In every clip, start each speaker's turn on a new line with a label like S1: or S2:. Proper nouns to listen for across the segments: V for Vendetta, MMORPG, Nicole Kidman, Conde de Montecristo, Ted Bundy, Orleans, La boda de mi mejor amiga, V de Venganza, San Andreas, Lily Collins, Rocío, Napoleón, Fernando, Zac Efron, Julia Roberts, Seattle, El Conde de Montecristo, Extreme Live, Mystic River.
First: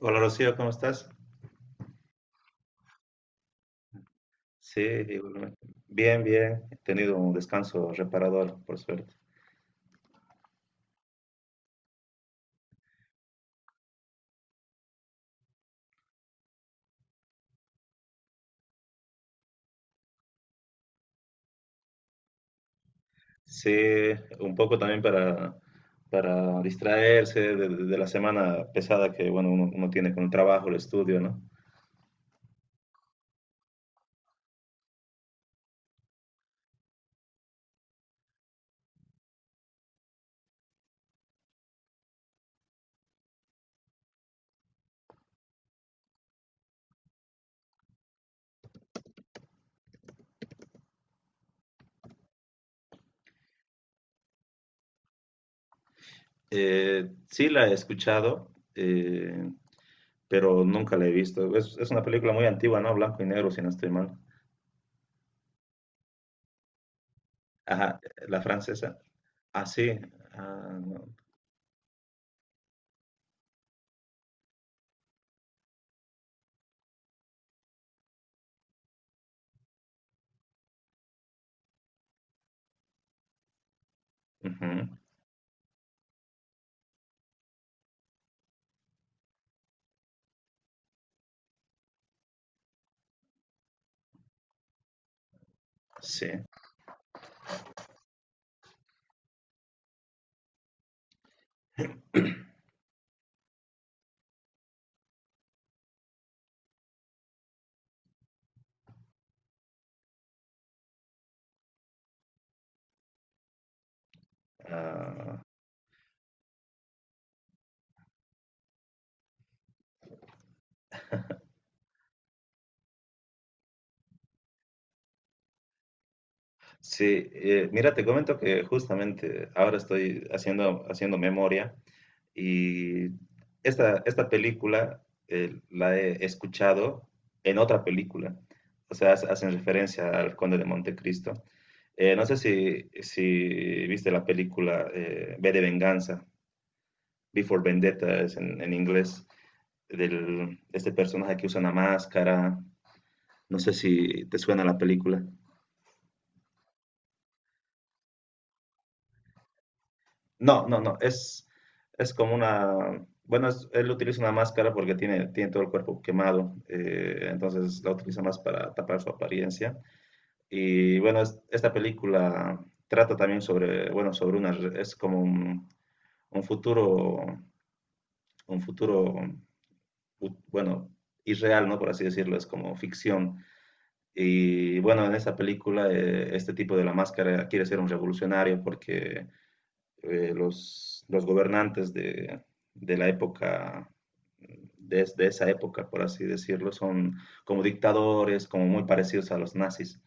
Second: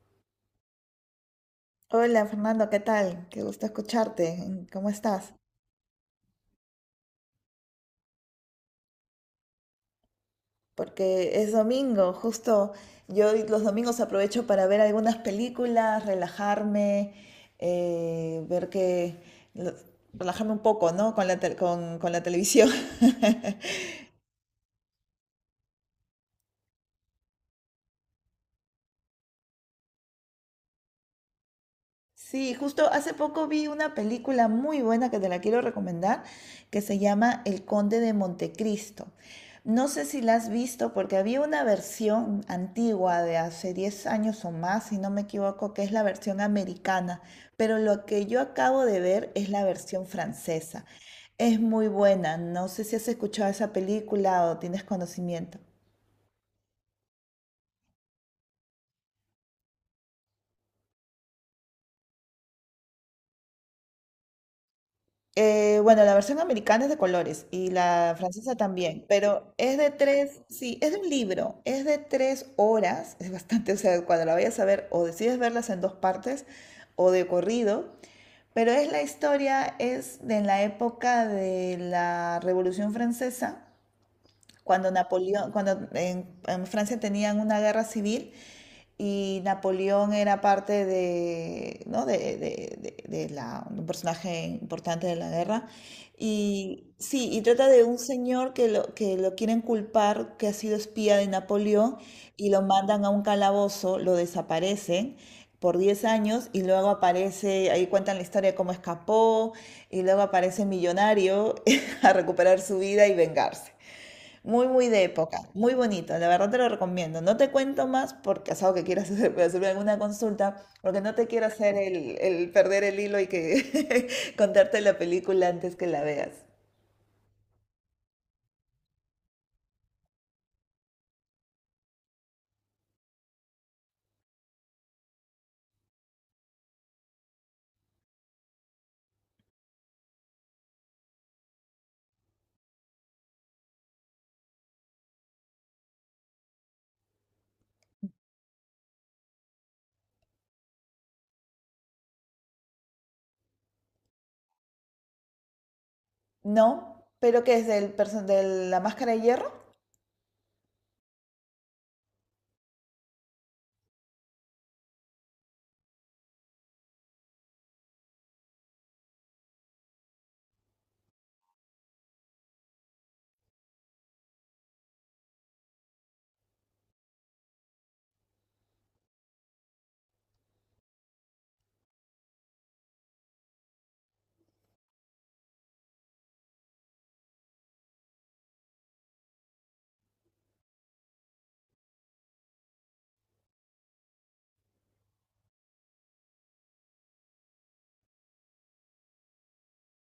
S1: Hola Rocío, ¿cómo estás?
S2: Hola Fernando, ¿qué tal? Qué gusto escucharte. Mm,
S1: Sí,
S2: ¿cómo estás?
S1: igualmente. Bien, bien. He tenido un descanso reparador, por suerte.
S2: Porque es domingo, justo yo los domingos aprovecho para ver algunas películas, relajarme, ver lo- relajarme un poco, ¿no? Con la televisión.
S1: Sí, un poco también para distraerse de la semana pesada que, bueno, uno tiene con el trabajo, el estudio, ¿no?
S2: Sí, justo hace poco vi una película muy buena que te la quiero recomendar, que se llama El Conde de Montecristo. No sé si la has visto porque había una versión antigua de hace 10 años o más, si no me equivoco, que es la versión americana, pero lo que yo acabo de ver es la versión francesa. Es muy buena, no sé si has escuchado esa película o tienes conocimiento.
S1: Sí la he escuchado, pero nunca la he visto. Es una película muy antigua, ¿no? Blanco y negro, si no estoy mal.
S2: Bueno, la versión americana es de colores y
S1: Ajá,
S2: la
S1: la
S2: francesa
S1: francesa.
S2: también, pero
S1: Ah,
S2: es
S1: sí.
S2: de tres, sí,
S1: Ah,
S2: es de
S1: no.
S2: un libro, es de 3 horas, es bastante, o sea, cuando la vayas a ver, o decides verlas en dos partes o de corrido, pero es la historia, es de la época de la Revolución Francesa
S1: Ujú.
S2: cuando Napoleón, cuando en Francia tenían una guerra civil y Napoleón era parte de, ¿no? de la, un personaje importante de la guerra.
S1: Sí.
S2: Y sí, y trata de un señor que lo quieren culpar, que ha sido espía de Napoleón, y lo mandan a un calabozo, lo desaparecen por 10 años y luego aparece, ahí cuentan la historia de cómo escapó, y luego aparece millonario a recuperar su vida y vengarse. Muy, muy de época,
S1: Ah,
S2: muy bonito, la verdad te lo recomiendo. No te cuento más porque es algo que quieras hacer, puede hacerme alguna consulta, porque no te quiero hacer el perder el hilo y que contarte la película antes que la veas.
S1: sí, mira, te comento que justamente ahora estoy haciendo, haciendo memoria, y esta película, la he escuchado en otra película. O sea, hacen referencia al Conde de Montecristo. No sé si, si viste la película V de Venganza, V for Vendetta es en inglés, del, este personaje que usa una máscara, no sé si te suena la película.
S2: No, pero ¿qué es de la máscara de hierro?
S1: No, no, no, es como una, bueno, él utiliza una máscara porque tiene, tiene todo el cuerpo quemado. Entonces la utiliza más para tapar su apariencia. Y bueno, esta película trata también sobre, bueno, sobre una, es como un futuro, un futuro, bueno, irreal, ¿no? Por así decirlo, es como ficción. Y bueno, en esta película, este tipo de la máscara quiere ser un revolucionario porque los gobernantes de la época, de esa época, por así decirlo, son como dictadores, como muy parecidos a los nazis.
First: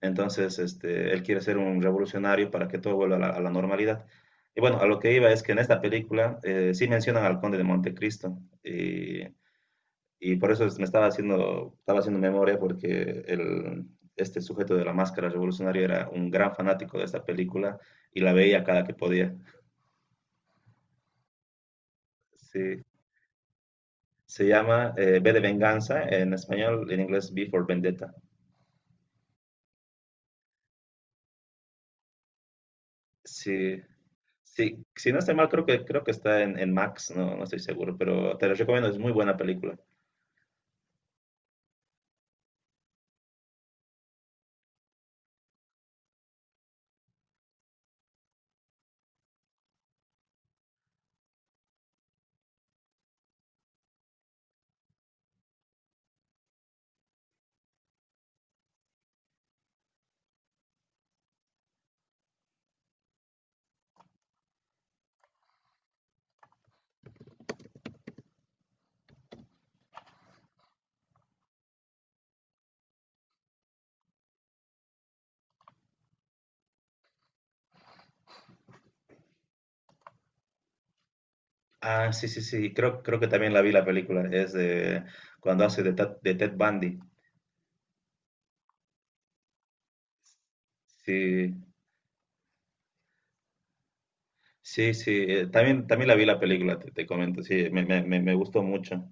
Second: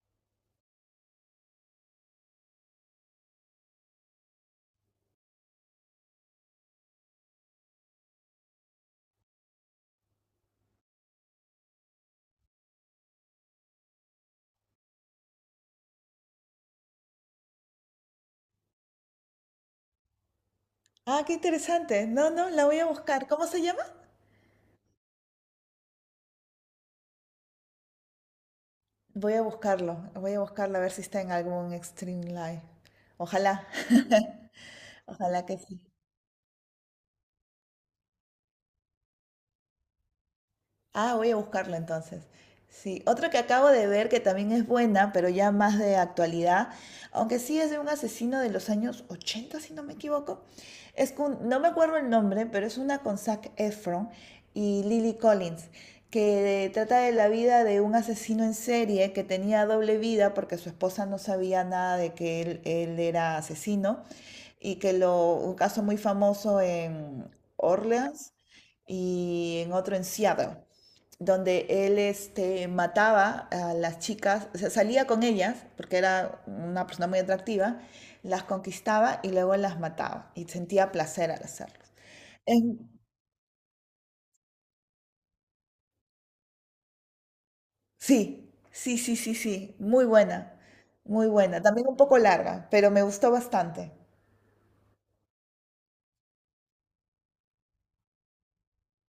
S1: Entonces, este, él quiere ser un revolucionario para que todo vuelva a la normalidad. Y bueno, a lo que iba es que en esta película, sí mencionan al Conde de Montecristo. Y, me estaba haciendo memoria porque el, este sujeto de la máscara revolucionaria era un gran fanático de esta película y la veía cada que podía.
S2: Ah, qué interesante. No, no, la voy
S1: Sí,
S2: a buscar. ¿Cómo se llama?
S1: se llama V de Venganza, en español, en inglés V for Vendetta.
S2: Voy a buscarlo a ver si está en algún Extreme Live. Ojalá,
S1: Sí, sí, si no estoy
S2: ojalá
S1: mal,
S2: que sí.
S1: creo que está en Max, no, no estoy seguro, pero te lo recomiendo, es muy buena película.
S2: Ah, voy a buscarla entonces. Sí, otro que acabo de ver que también es buena, pero ya más de actualidad, aunque sí es de un asesino de los años 80, si no me equivoco. Es con, no me acuerdo el nombre, pero es una con Zac Efron y Lily Collins, que trata de la vida de un asesino en serie que tenía doble vida porque su esposa no sabía nada de que él era asesino un caso muy famoso en Orleans y en otro en Seattle donde él este, mataba a las chicas, o sea, salía con ellas, porque era una persona muy atractiva, las conquistaba y luego las mataba y sentía placer al hacerlo.
S1: Ah, sí, sí, sí,
S2: En-
S1: creo, creo que también la vi la película, es de cuando hace de Ted Bundy.
S2: sí, sí, sí, sí, sí, muy
S1: Sí,
S2: buena, también un poco larga, pero me gustó bastante.
S1: sí, sí, también, también la vi la película, te comento, sí, me gustó mucho,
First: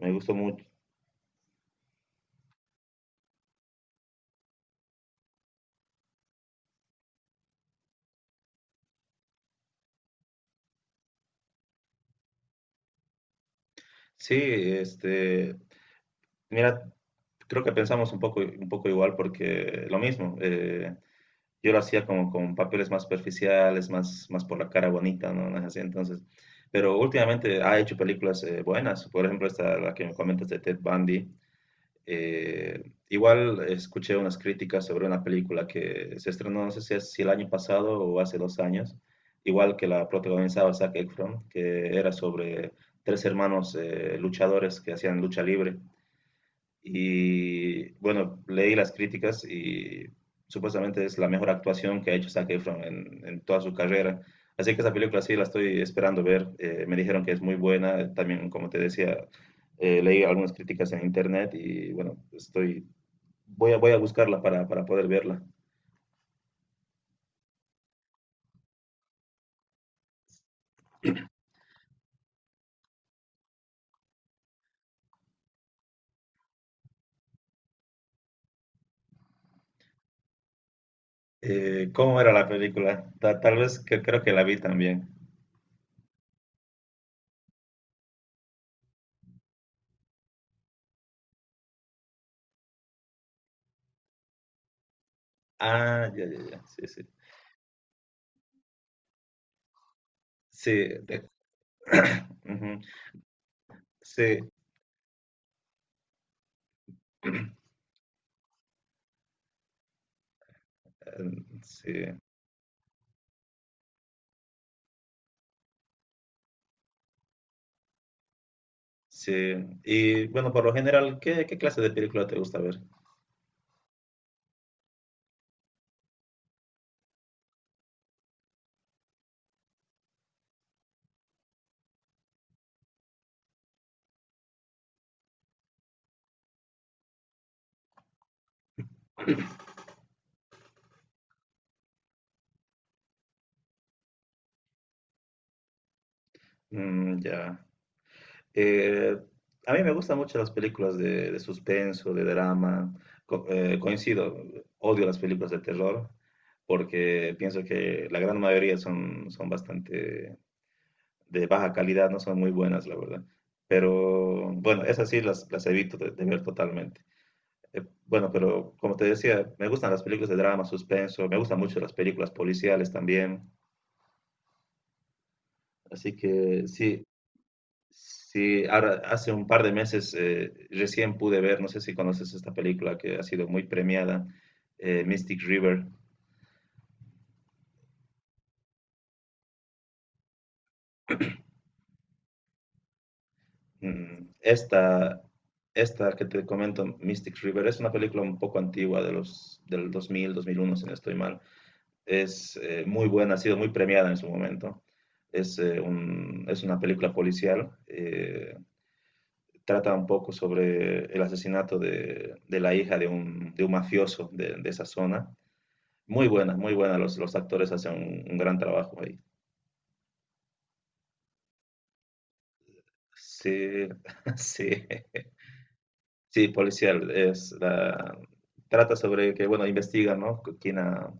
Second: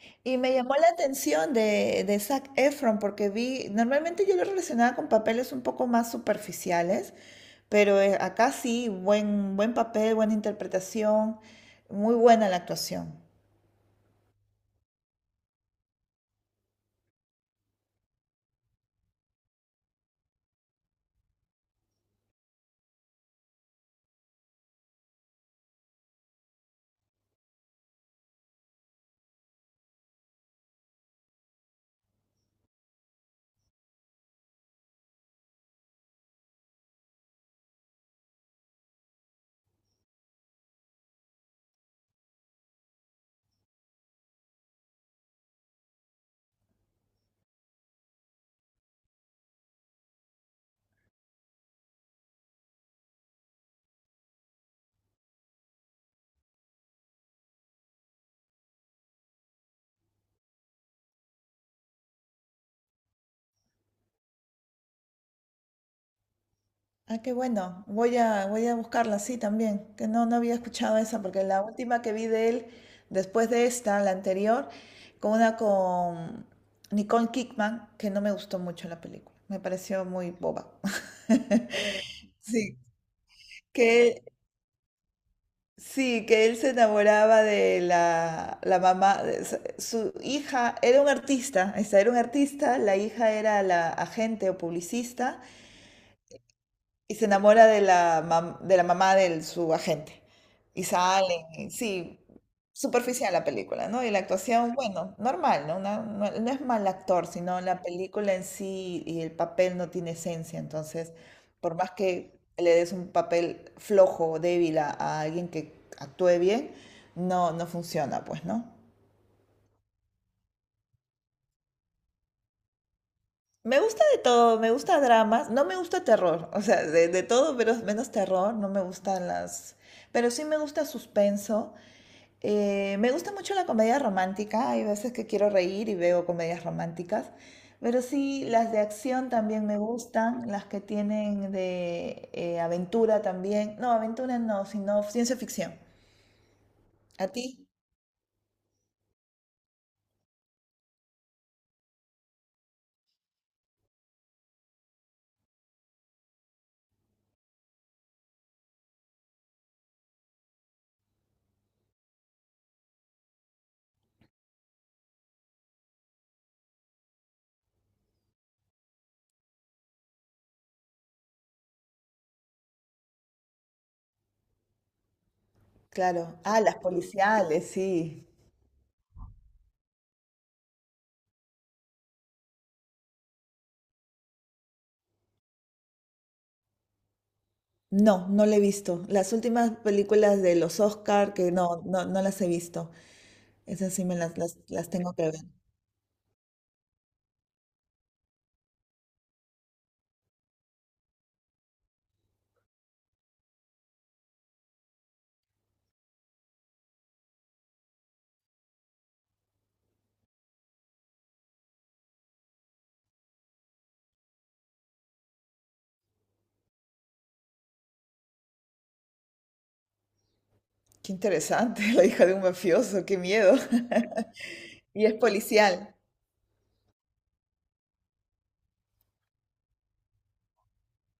S1: me gustó
S2: Y me
S1: mucho.
S2: llamó la atención de Zac Efron porque vi, normalmente yo lo relacionaba con papeles un poco más superficiales, pero acá sí, buen, buen papel, buena interpretación, muy buena la actuación.
S1: Sí, este, mira, creo que pensamos un poco igual porque lo mismo, yo lo hacía como con papeles más superficiales, más por la cara bonita, ¿no? No es así, entonces, pero últimamente ha hecho películas buenas, por ejemplo, esta, la que me comentas de Ted Bundy. Igual escuché unas críticas sobre una película que se estrenó, no sé si, si el año pasado o hace dos años, igual que la protagonizaba Zac Efron, que era sobre tres hermanos luchadores que hacían lucha libre, y bueno, leí las críticas y supuestamente es la mejor actuación que ha hecho Zac Efron en toda su carrera. Así que esa película sí la estoy esperando ver. Me dijeron que es muy buena. También, como te decía, leí algunas críticas en internet y bueno, estoy, voy a, voy a buscarla para poder verla.
S2: Ah, qué bueno, voy a, voy a buscarla, sí, también, que no, no había escuchado esa porque la última que vi de él, después de esta, la anterior, con una con Nicole Kidman, que no me gustó mucho la película, me pareció muy boba.
S1: ¿Cómo era la
S2: Sí,
S1: película? Tal vez que creo
S2: que
S1: que la vi también.
S2: Sí, que él se enamoraba de la, la mamá, su hija era un artista, esta era un artista, la hija era la agente o publicista,
S1: Ah, ya, ya, ya. Sí, sí.
S2: y se enamora de la, de la mamá de su agente.
S1: Sí,
S2: Y
S1: de-
S2: salen, y sí,
S1: ujú,
S2: superficial la película, ¿no? Y la
S1: sí,
S2: actuación, bueno, normal, ¿no? No, no es mal actor, sino la película en sí y el papel no tiene esencia. Entonces, por
S1: sí.
S2: más que le des un papel flojo o débil a alguien que actúe bien, no, no funciona, pues, ¿no?
S1: Sí, y bueno, por lo general, ¿qué, qué clase de película te gusta ver?
S2: Me gusta de todo, me gusta dramas, no me gusta terror, o sea, de todo pero menos terror, no me gustan las... Pero sí me gusta suspenso. Me gusta mucho la comedia romántica, hay veces que quiero reír y veo comedias románticas, pero sí las de acción también me gustan, las que tienen de aventura también, no, aventura no, sino ciencia ficción.
S1: Mm,
S2: ¿A ti?
S1: ya. Eh, a mí me gustan mucho las películas de suspenso, de drama. Coincido, odio las películas de terror porque pienso que la gran mayoría son, son bastante de baja calidad, no son muy buenas, la verdad. Pero bueno, esas sí las evito de ver totalmente. Bueno, pero como te decía, me gustan las películas de drama, suspenso, me gustan mucho las películas policiales también. Así
S2: Claro. Ah,
S1: que
S2: las
S1: sí,
S2: policiales, sí.
S1: sí, ahora hace un par de meses, recién pude ver, no sé si conoces esta película que ha sido muy premiada, Mystic River.
S2: No, no la he visto. Las últimas películas de los Oscar, que no, no, no las he visto. Esas sí me
S1: Mm,
S2: las tengo que ver.
S1: Esta que te comento, Mystic River, es una película un poco antigua de los, del 2000, 2001, si no estoy mal. Es, muy buena, ha sido muy premiada en su momento. Es una película policial. Eh, trata un poco sobre el asesinato de la hija de un mafioso de esa zona. Muy buena, muy buena. Los actores hacen un gran trabajo ahí.
S2: Qué interesante, la hija de un mafioso, qué miedo.
S1: Sí, sí,
S2: Y es policial.
S1: sí, policial. Trata sobre que, bueno, investigan, ¿no?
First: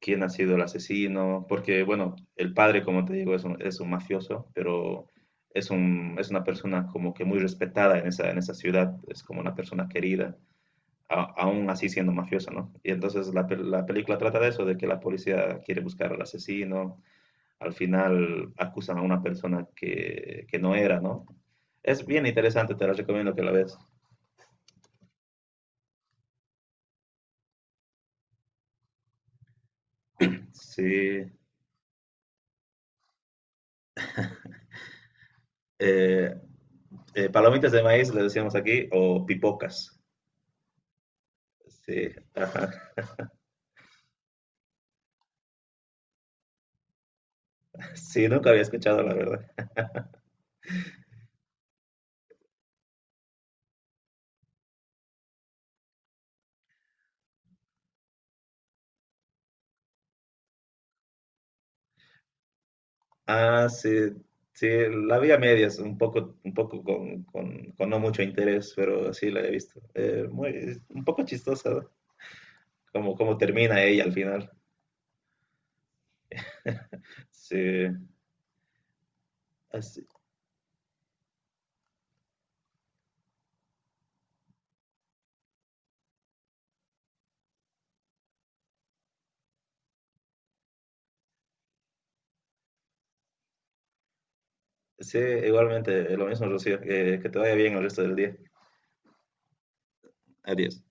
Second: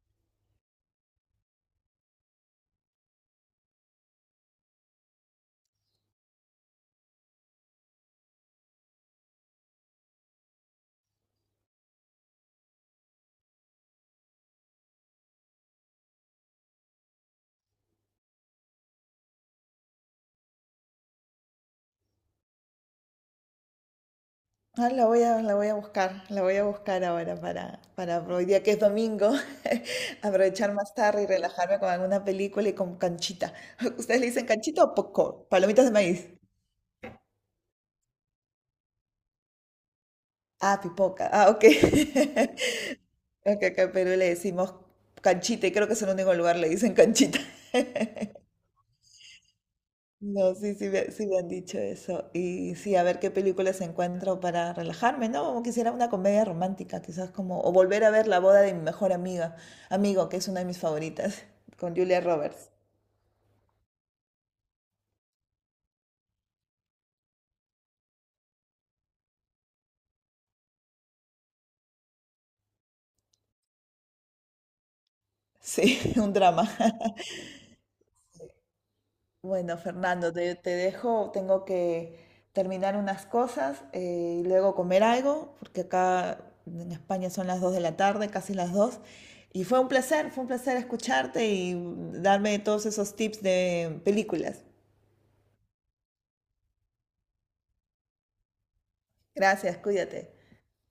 S1: Quién ha sido el asesino, porque, bueno, el padre, como te digo, es un mafioso, pero es una persona como que muy respetada en esa ciudad, es como una persona querida. Aún así siendo mafiosa, ¿no? Y entonces la película trata de eso, de que la policía quiere buscar al asesino, al final acusan a una persona que no era, ¿no? Es bien interesante, te la recomiendo que la veas.
S2: Ah, la voy a buscar, la voy a buscar ahora para hoy día que es domingo, aprovechar más tarde
S1: Sí.
S2: y relajarme con alguna película y con canchita. ¿Ustedes le dicen canchita o popcorn? Palomitas de maíz.
S1: Eh, Palomitas de maíz, le decíamos aquí, o pipocas.
S2: Ah, pipoca. Ah, ok.
S1: Sí, ajá.
S2: Acá, acá pero le decimos canchita y creo que es el único lugar le dicen canchita.
S1: Sí, nunca había escuchado, la verdad.
S2: No, sí, sí, sí me han dicho eso. Y sí, a ver qué películas encuentro para relajarme, ¿no? Como quisiera una comedia romántica, quizás como, o volver a ver La boda de mi mejor amiga, amigo, que es una de mis favoritas, con Julia Roberts.
S1: Ah, sí, sí, la vi a medias, un poco con, con no mucho interés, pero sí la he visto. Muy, un poco chistosa, ¿no? Cómo, cómo termina ella al final.
S2: Sí, un drama.
S1: Sí,
S2: Bueno,
S1: así-
S2: Fernando, te dejo, tengo que terminar unas cosas y luego comer algo, porque acá en España son las 2 de la tarde, casi las 2. Y fue un placer escucharte y darme todos esos tips de películas.
S1: sí, igualmente, lo mismo, Rocío, que te vaya bien el resto del día.
S2: Gracias, cuídate.
S1: Adiós.